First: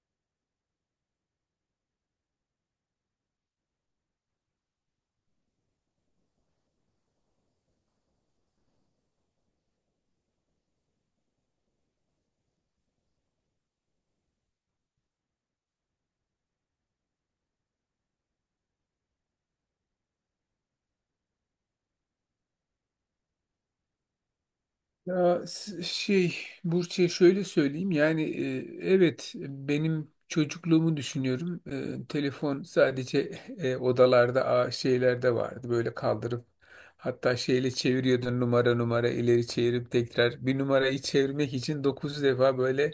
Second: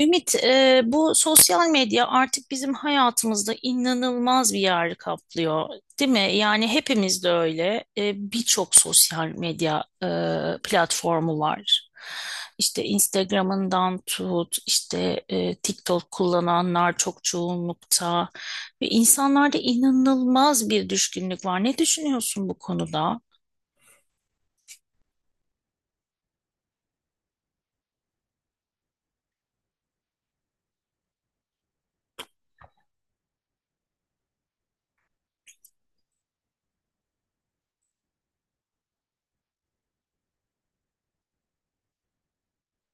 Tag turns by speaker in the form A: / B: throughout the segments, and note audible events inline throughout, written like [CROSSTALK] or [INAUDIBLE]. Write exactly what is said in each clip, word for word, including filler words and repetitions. A: Ümit, e, bu sosyal medya artık bizim hayatımızda inanılmaz bir yer kaplıyor, değil mi? Yani hepimiz de öyle. E, birçok sosyal medya e, platformu var. İşte Instagram'ından tut, işte e, TikTok kullananlar çok çoğunlukta ve insanlarda inanılmaz bir düşkünlük var. Ne düşünüyorsun bu konuda?
B: Ya s- şey Burç'e şöyle söyleyeyim, yani e, evet, benim çocukluğumu düşünüyorum. E, telefon sadece [LAUGHS] e, odalarda, a, şeylerde vardı, böyle kaldırıp hatta şeyle çeviriyordun, numara numara ileri çevirip tekrar bir numarayı çevirmek için dokuz defa böyle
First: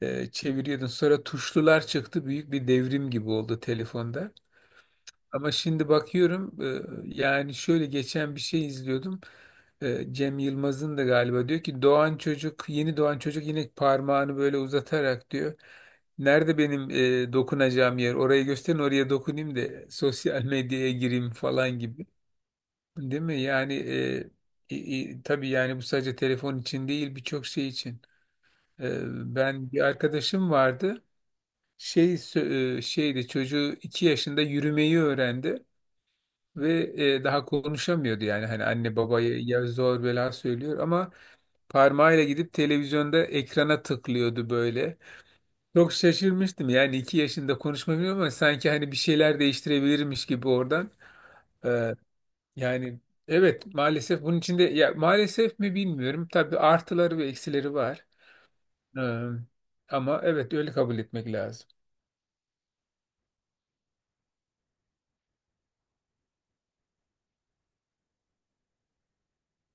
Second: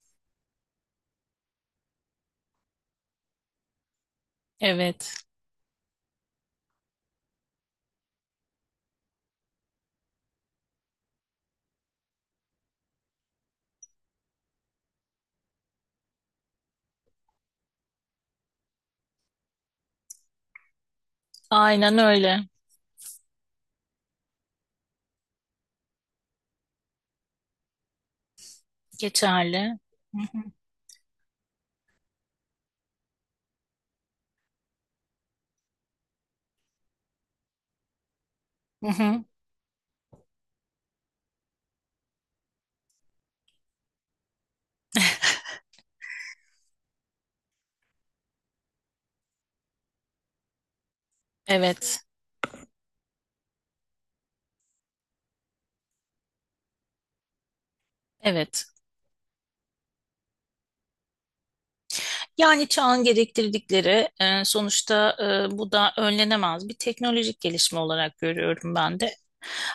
B: e, çeviriyordun. Sonra tuşlular çıktı, büyük bir devrim gibi oldu telefonda.
A: Evet.
B: Ama şimdi bakıyorum, e, yani şöyle, geçen bir şey izliyordum. E, Cem Yılmaz'ın da galiba, diyor ki doğan çocuk, yeni doğan çocuk, yine parmağını böyle uzatarak diyor: "Nerede benim e, dokunacağım yer? Orayı gösterin, oraya dokunayım da sosyal [LAUGHS] medyaya gireyim," falan
A: Aynen
B: gibi.
A: öyle.
B: Değil mi? Yani e, i- i- tabii, yani bu sadece telefon için değil, birçok şey için. E, Ben
A: Geçerli.
B: bir
A: Hı hı.
B: arkadaşım vardı. Şey sö- e, şeydi, çocuğu iki yaşında yürümeyi öğrendi ve e, daha konuşamıyordu, yani hani
A: Hı
B: anne
A: hı.
B: babaya ya zor bela söylüyor, ama parmağıyla gidip televizyonda ekrana tıklıyordu böyle. Çok şaşırmıştım yani, iki yaşında konuşmamıyor ama sanki hani bir şeyler değiştirebilirmiş gibi oradan. Ee,
A: Evet.
B: Yani evet, maalesef bunun içinde, ya maalesef mi bilmiyorum, tabii artıları ve eksileri var.
A: Evet.
B: Ee, Ama evet, öyle kabul etmek lazım.
A: Yani çağın gerektirdikleri e, sonuçta e, bu da önlenemez bir teknolojik gelişme olarak görüyorum ben de.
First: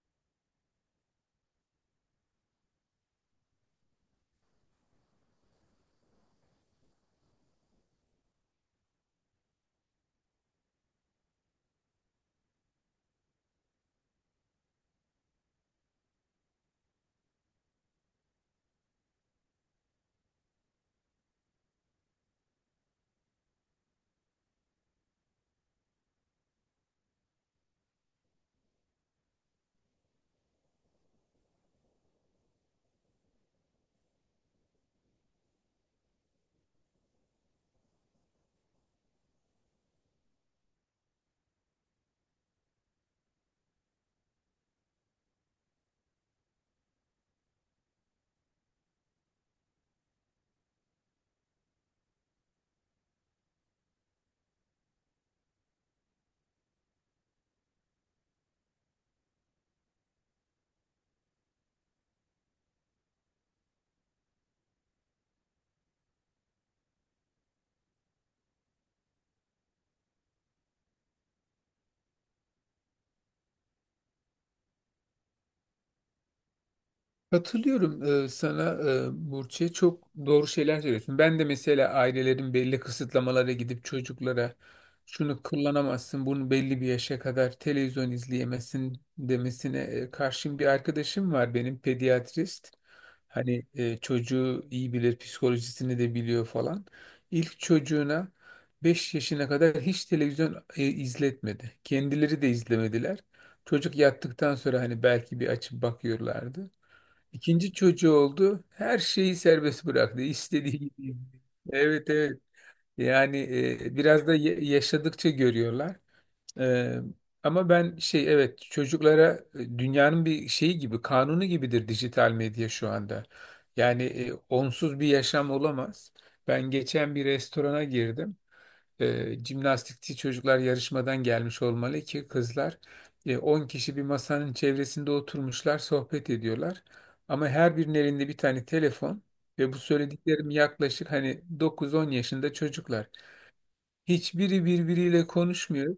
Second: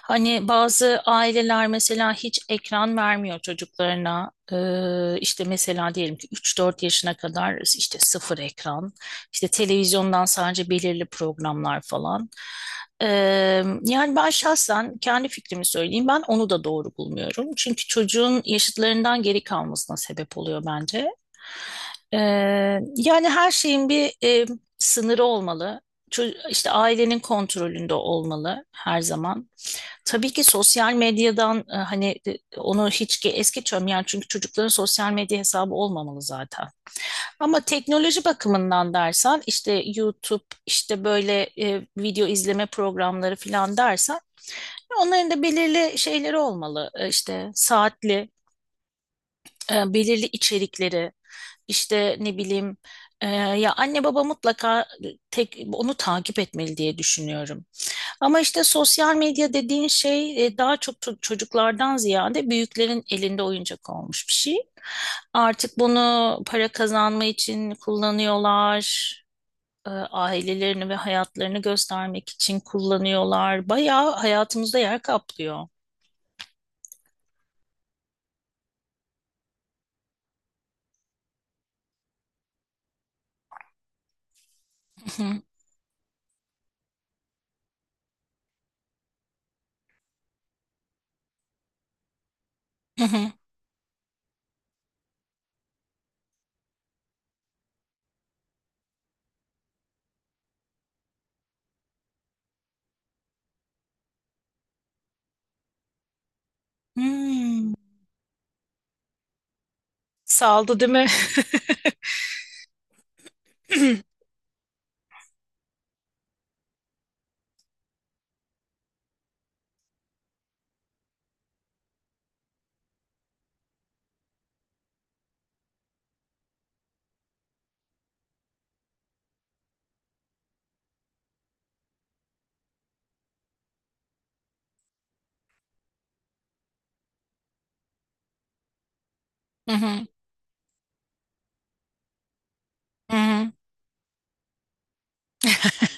A: Hani bazı aileler mesela hiç ekran vermiyor çocuklarına. E, işte mesela diyelim ki üç dört yaşına kadar işte sıfır ekran, işte televizyondan sadece belirli programlar falan. E, yani ben şahsen kendi fikrimi söyleyeyim. Ben onu da doğru bulmuyorum. Çünkü çocuğun yaşıtlarından geri kalmasına sebep oluyor bence. Ee, yani her şeyin bir e, sınırı olmalı. Ço- işte ailenin kontrolünde olmalı her zaman. Tabii ki sosyal medyadan e, hani e, onu hiç ge- es geçiyorum yani, çünkü çocukların sosyal medya hesabı olmamalı zaten. Ama teknoloji bakımından dersen işte YouTube, işte böyle e, video izleme programları falan dersen onların da belirli şeyleri olmalı. E, işte saatli, e, belirli içerikleri. İşte ne bileyim e, ya anne baba mutlaka tek onu takip etmeli diye düşünüyorum. Ama işte sosyal medya dediğin şey e, daha çok to- çocuklardan ziyade büyüklerin elinde oyuncak olmuş bir şey. Artık bunu para kazanma için kullanıyorlar. e, ailelerini ve hayatlarını göstermek için kullanıyorlar. Bayağı hayatımızda yer kaplıyor.
B: Katılıyorum e, sana, e, Burçe. Çok doğru şeyler söylüyorsun. Ben de mesela ailelerin belli kısıtlamalara gidip çocuklara,
A: Hı hı,
B: "Şunu kullanamazsın, bunu belli bir yaşa kadar televizyon izleyemezsin," demesine e, karşın, bir arkadaşım var benim, pediatrist.
A: hı hı.
B: Hani e, çocuğu iyi bilir, psikolojisini de biliyor falan. İlk çocuğuna beş yaşına kadar hiç televizyon e, izletmedi. Kendileri de izlemediler. Çocuk yattıktan sonra hani belki bir açıp bakıyorlardı.
A: Hmm.
B: İkinci çocuğu oldu. Her şeyi serbest bıraktı,
A: Saldı
B: İstediği
A: değil mi?
B: gibi. Evet, evet. Yani
A: [LAUGHS]
B: e, biraz da ye- yaşadıkça görüyorlar. E, Ama ben, şey, evet, çocuklara e, dünyanın bir şeyi gibi, kanunu gibidir dijital medya şu anda. Yani e, onsuz bir yaşam olamaz. Ben geçen bir restorana girdim, e, jimnastikçi çocuklar yarışmadan gelmiş olmalı ki, kızlar e, 10 kişi bir masanın çevresinde oturmuşlar, sohbet ediyorlar. Ama her birinin elinde bir tane telefon, ve
A: Hı
B: bu
A: hı,
B: söylediklerim yaklaşık hani dokuz on yaşında çocuklar.
A: hı hı.
B: Hiçbiri birbiriyle konuşmuyor.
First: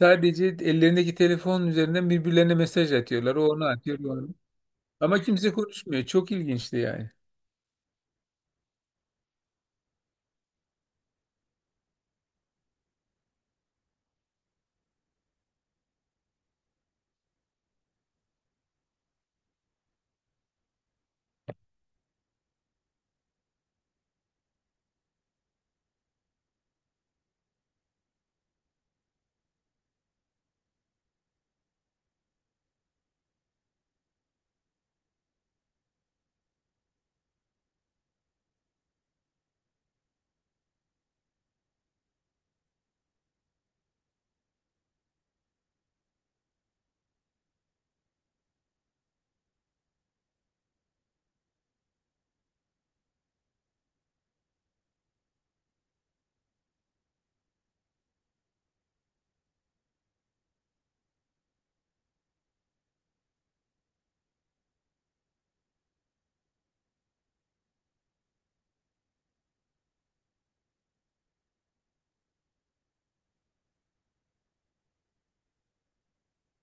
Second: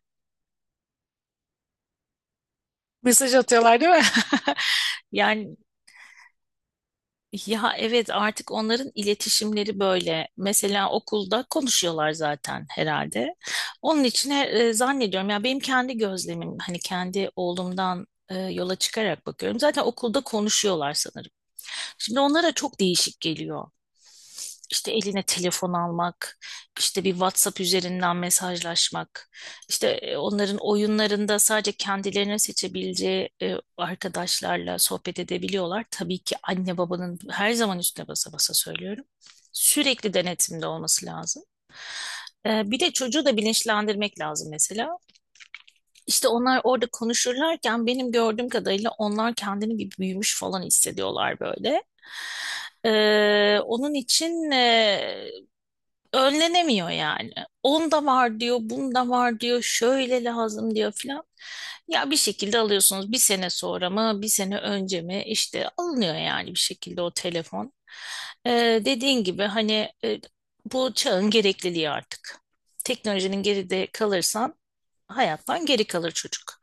B: Sadece ellerindeki telefonun üzerinden birbirlerine mesaj
A: Mesaj
B: atıyorlar. O ona
A: atıyorlar değil
B: atıyor,
A: mi?
B: o ona.
A: [LAUGHS]
B: Ama
A: Yani
B: kimse konuşmuyor. Çok ilginçti yani.
A: ya, evet, artık onların iletişimleri böyle. Mesela okulda konuşuyorlar zaten herhalde. Onun için e, zannediyorum ya, benim kendi gözlemim hani, kendi oğlumdan e, yola çıkarak bakıyorum. Zaten okulda konuşuyorlar sanırım. Şimdi onlara çok değişik geliyor. İşte eline telefon almak, işte bir WhatsApp üzerinden mesajlaşmak. İşte e, onların oyunlarında sadece kendilerinin seçebileceği e, arkadaşlarla sohbet edebiliyorlar. Tabii ki anne babanın her zaman, üstüne basa basa söylüyorum, sürekli denetimde olması lazım. E, bir de çocuğu da bilinçlendirmek lazım mesela. İşte onlar orada konuşurlarken benim gördüğüm kadarıyla onlar kendini bir büyümüş falan hissediyorlar böyle. E, onun için e, önlenemiyor yani. Onda var diyor, bunda var diyor, şöyle lazım diyor filan. Ya bir şekilde alıyorsunuz, bir sene sonra mı, bir sene önce mi işte alınıyor yani bir şekilde o telefon. Ee, dediğin gibi hani e, bu çağın gerekliliği artık. Teknolojinin geride kalırsan hayattan geri kalır çocuk.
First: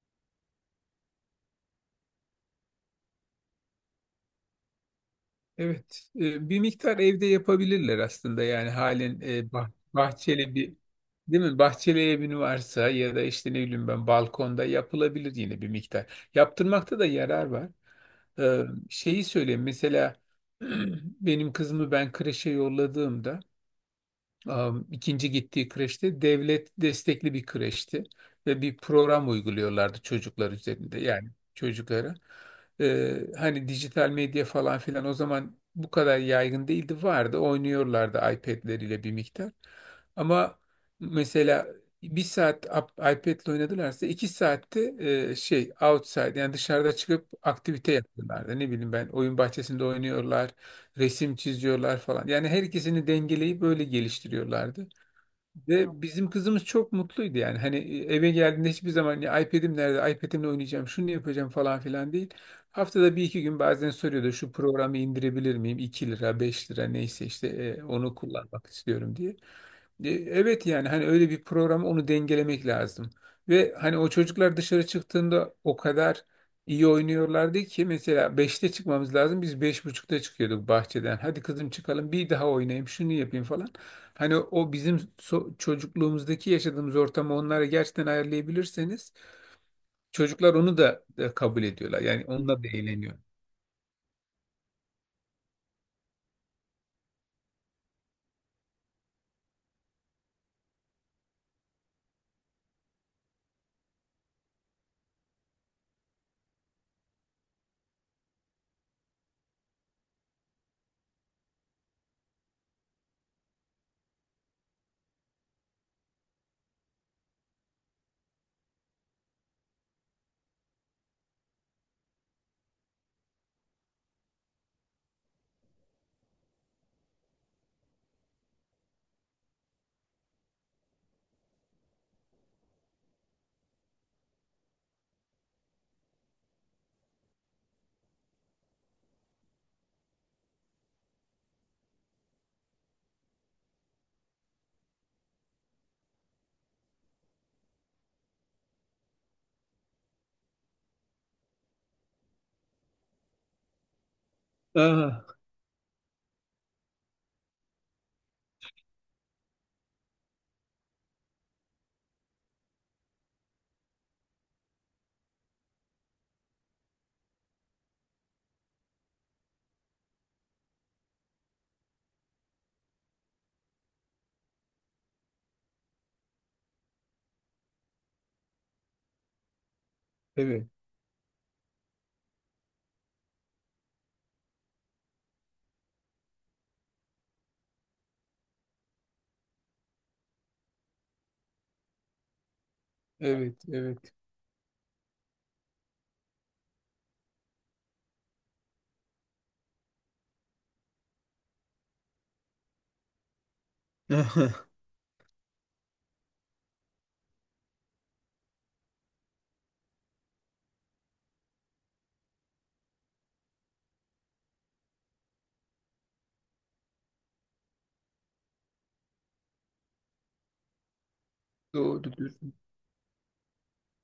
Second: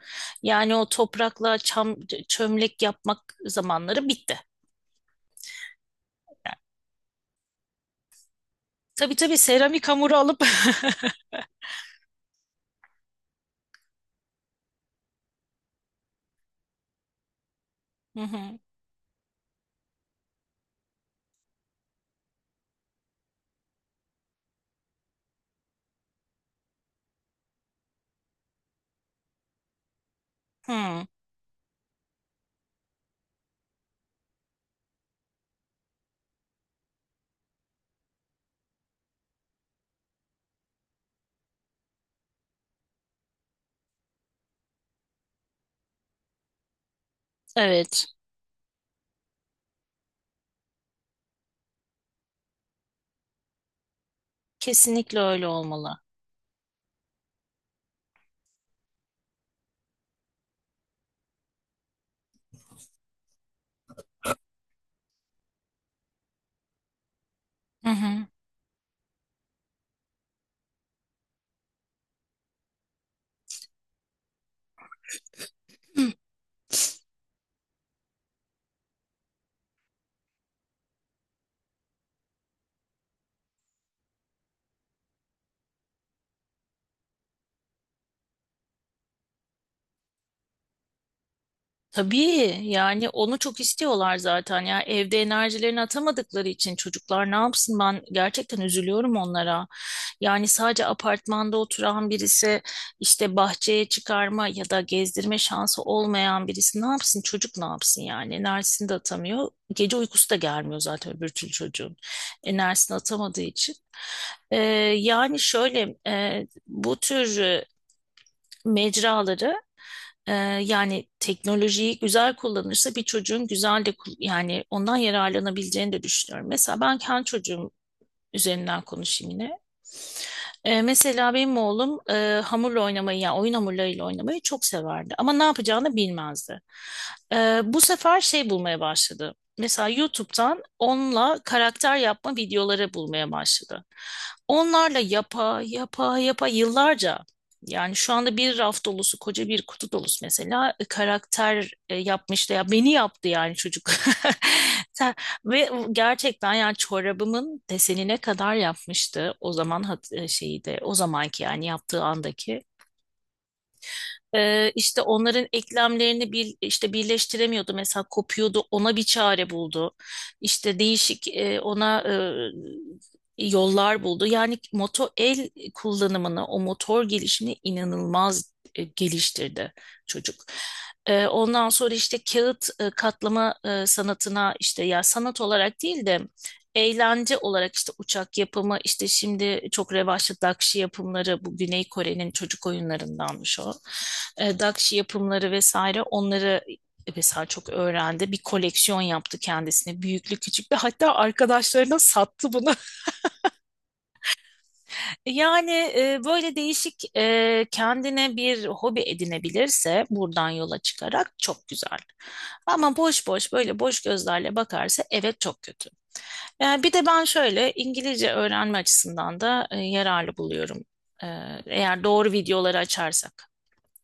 A: Yani o toprakla çam, çömlek yapmak zamanları bitti.
B: Evet, e, bir miktar evde yapabilirler aslında, yani
A: Tabii,
B: halen
A: tabii,
B: e, bah-
A: seramik hamuru alıp
B: bahçeli bir,
A: [LAUGHS]
B: değil mi? Bahçeli evin varsa, ya da işte ne bileyim ben, balkonda yapılabilir yine bir miktar. Yaptırmakta da yarar var.
A: Hı hı.
B: E, Şeyi söyleyeyim mesela. [CLEARS THROAT] Benim kızımı ben kreşe yolladığımda, Am, ikinci gittiği kreşte, devlet destekli bir kreşti, ve bir program uyguluyorlardı çocuklar üzerinde,
A: Hı,
B: yani çocuklara. Ee, hani dijital medya falan filan o zaman bu kadar yaygın değildi, vardı, oynuyorlardı iPad'leriyle bir miktar. Ama mesela bir saat ap- iPad'le oynadılarsa, iki saatte e, şey outside, yani dışarıda çıkıp aktivite
A: evet.
B: yapıyorlardı. Ne bileyim ben, oyun bahçesinde oynuyorlar, resim çiziyorlar falan. Yani her ikisini dengeleyip böyle geliştiriyorlardı.
A: Kesinlikle öyle olmalı.
B: Ve bizim kızımız çok mutluydu yani. Hani e, eve geldiğinde hiçbir zaman, "Ya iPad'im nerede? iPad'imle oynayacağım, şunu yapacağım," falan filan değil. Haftada bir iki gün bazen soruyordu, "Şu programı indirebilir miyim? iki lira, beş lira, neyse işte, e,
A: Hı
B: onu
A: hı.
B: kullanmak istiyorum," diye. E, Evet, yani hani öyle bir programı, onu dengelemek lazım. Ve hani o çocuklar dışarı çıktığında o
A: Hı.
B: kadar iyi oynuyorlardı ki, mesela beşte çıkmamız lazım, biz beş buçukta çıkıyorduk bahçeden. "Hadi kızım çıkalım." "Bir daha oynayayım, şunu yapayım," falan. Hani o bizim so- çocukluğumuzdaki yaşadığımız ortamı onlara gerçekten ayarlayabilirseniz, çocuklar onu da, da kabul ediyorlar. Yani
A: Tabii
B: onunla da
A: yani
B: eğleniyor.
A: onu çok istiyorlar zaten, ya evde enerjilerini atamadıkları için çocuklar ne yapsın, ben gerçekten üzülüyorum onlara. Yani sadece apartmanda oturan birisi, işte bahçeye çıkarma ya da gezdirme şansı olmayan birisi ne yapsın, çocuk ne yapsın yani, enerjisini de atamıyor. Gece uykusu da gelmiyor zaten öbür türlü çocuğun, enerjisini atamadığı için. Ee, yani şöyle e, bu tür e, mecraları, Ee, yani teknolojiyi güzel kullanırsa bir çocuğun güzel de kul- yani ondan yararlanabileceğini de düşünüyorum. Mesela ben kendi çocuğum üzerinden konuşayım yine. Ee, mesela benim oğlum e, hamurla oynamayı, yani oyun hamurlarıyla oynamayı çok severdi. Ama ne yapacağını bilmezdi. Ee, bu sefer şey bulmaya başladı. Mesela YouTube'dan onunla karakter yapma videoları bulmaya başladı. Onlarla yapa, yapa, yapa yıllarca. Yani şu anda bir raf dolusu, koca bir kutu dolusu mesela e, karakter e, yapmıştı. Ya beni yaptı yani çocuk. [LAUGHS] Sen
B: Aha,
A: ve gerçekten yani çorabımın desenine kadar yapmıştı. O zaman hat- e, şeyi de o zamanki yani, yaptığı andaki. Ee, işte onların eklemlerini bir, işte birleştiremiyordu. Mesela kopuyordu. Ona bir çare buldu. İşte değişik e, ona e, yollar buldu. Yani moto el kullanımını, o motor gelişini inanılmaz e, geliştirdi çocuk.
B: evet,
A: Ee, ondan sonra işte kağıt e, katlama e, sanatına, işte ya sanat olarak değil de eğlence olarak, işte uçak yapımı, işte şimdi çok revaçlı Dakşi yapımları, bu Güney Kore'nin çocuk
B: evet,
A: oyunlarındanmış o.
B: evet.
A: E, Dakşi yapımları vesaire, onları e, mesela çok öğrendi. Bir koleksiyon yaptı kendisine, büyüklü küçüklü, hatta arkadaşlarına sattı bunu. [LAUGHS]
B: [LAUGHS]
A: Yani e, böyle değişik e, kendine bir hobi edinebilirse buradan yola çıkarak çok güzel. Ama boş boş, böyle boş gözlerle bakarsa evet, çok kötü. Yani bir de ben şöyle İngilizce öğrenme açısından da e, yararlı buluyorum. E, eğer doğru
B: Doğrudur.
A: videoları açarsak.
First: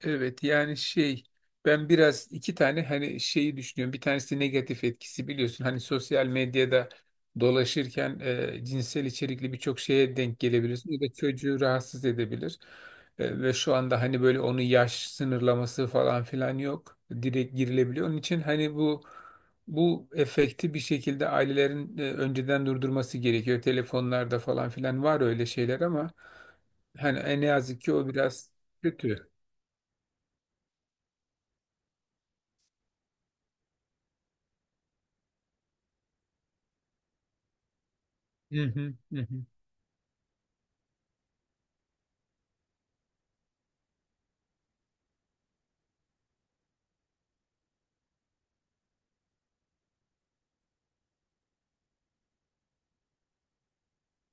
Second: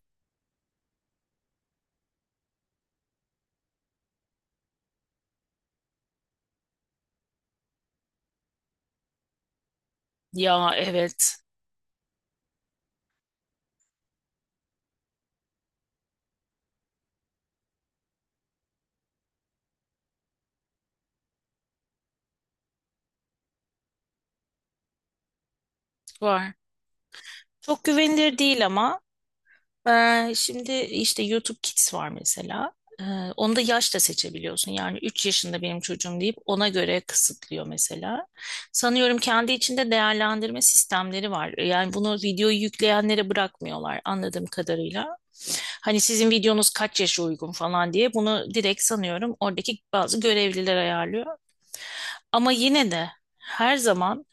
B: Evet, yani şey, ben biraz iki tane hani şeyi düşünüyorum. Bir tanesi negatif etkisi, biliyorsun. Hani sosyal medyada dolaşırken, e, cinsel içerikli birçok şeye denk
A: Ya
B: gelebilirsin. Bu da
A: evet,
B: çocuğu rahatsız edebilir. E, ve şu anda hani böyle onun yaş sınırlaması falan filan yok. Direkt girilebiliyor. Onun için hani bu bu efekti bir şekilde ailelerin e, önceden durdurması gerekiyor. Telefonlarda falan filan var öyle şeyler ama,
A: var.
B: hani en yazık
A: Çok
B: ki o
A: güvenilir
B: biraz
A: değil ama.
B: kötü.
A: Ee, şimdi işte YouTube Kids var mesela. Ee, onu da yaşla seçebiliyorsun. Yani üç yaşında benim çocuğum deyip ona göre kısıtlıyor mesela.
B: Hı hı,
A: Sanıyorum
B: hı hı.
A: kendi içinde değerlendirme sistemleri var. Yani bunu videoyu yükleyenlere bırakmıyorlar anladığım kadarıyla. Hani sizin videonuz kaç yaşa uygun falan diye, bunu direkt sanıyorum oradaki bazı görevliler ayarlıyor. Ama yine de her zaman,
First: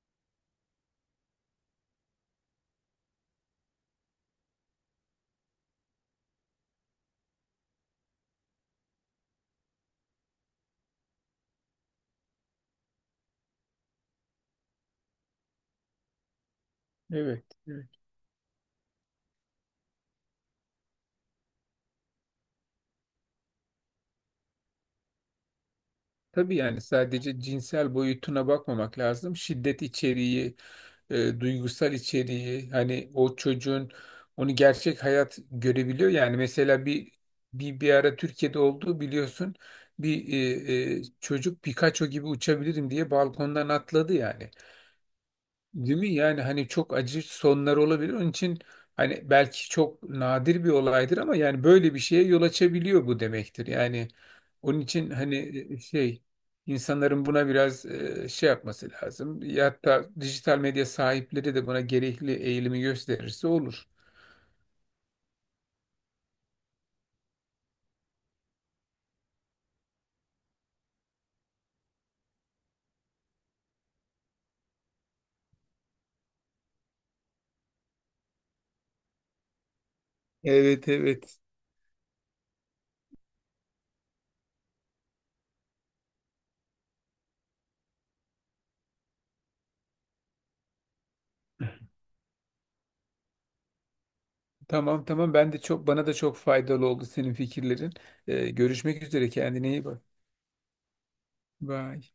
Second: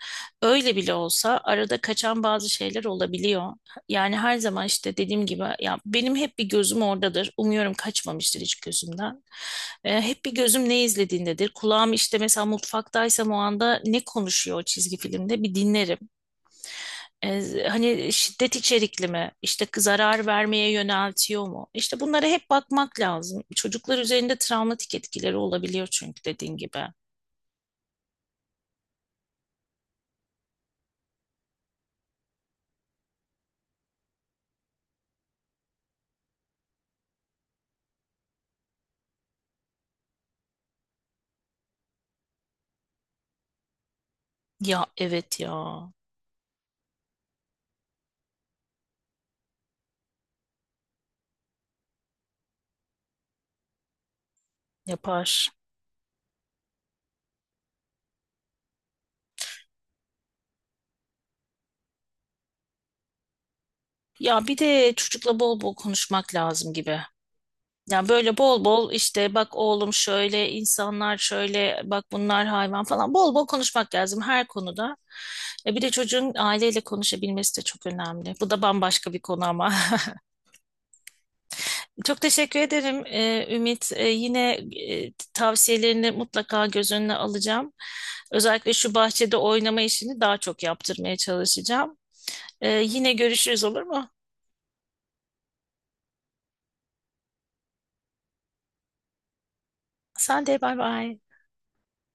A: öyle bile olsa, arada kaçan bazı şeyler olabiliyor. Yani her zaman işte dediğim gibi, ya benim hep bir gözüm oradadır. Umuyorum kaçmamıştır hiç gözümden. Ee, hep bir gözüm ne izlediğindedir. Kulağım, işte mesela mutfaktaysam, o anda ne konuşuyor o çizgi filmde bir dinlerim.
B: Evet,
A: Ee,
B: evet.
A: hani şiddet içerikli mi? İşte zarar vermeye yöneltiyor mu? İşte bunlara hep bakmak lazım. Çocuklar üzerinde travmatik etkileri olabiliyor çünkü,
B: Tabii,
A: dediğin
B: yani
A: gibi.
B: sadece cinsel boyutuna bakmamak lazım. Şiddet içeriği, e, duygusal içeriği, hani o çocuğun, onu gerçek hayat görebiliyor. Yani mesela bir bir bir ara Türkiye'de olduğu, biliyorsun. Bir e, e, çocuk, "Pikachu gibi uçabilirim," diye balkondan atladı yani.
A: Ya evet, ya
B: Değil mi? Yani hani çok acı sonlar olabilir. Onun için hani, belki çok nadir bir olaydır ama yani böyle bir şeye yol açabiliyor bu demektir. Yani onun için hani
A: yapar.
B: e, şey insanların buna biraz e, şey yapması lazım. Ya hatta dijital medya sahipleri de buna gerekli eğilimi gösterirse olur.
A: Ya bir de çocukla bol bol konuşmak lazım gibi. Ya böyle bol bol, işte bak oğlum şöyle insanlar, şöyle bak bunlar hayvan falan, bol bol konuşmak lazım her konuda. E bir de çocuğun aileyle konuşabilmesi de çok önemli. Bu da bambaşka bir konu ama. [LAUGHS]
B: Evet, evet.
A: Çok teşekkür ederim e, Ümit. E, yine e, tavsiyelerini mutlaka göz önüne alacağım. Özellikle şu bahçede oynama işini daha çok yaptırmaya çalışacağım. E, yine görüşürüz, olur mu?
B: Tamam, tamam. Ben de çok, bana da çok faydalı oldu senin fikirlerin. E, görüşmek üzere, kendine iyi bak.
A: Sen de bay bay.
B: Bye.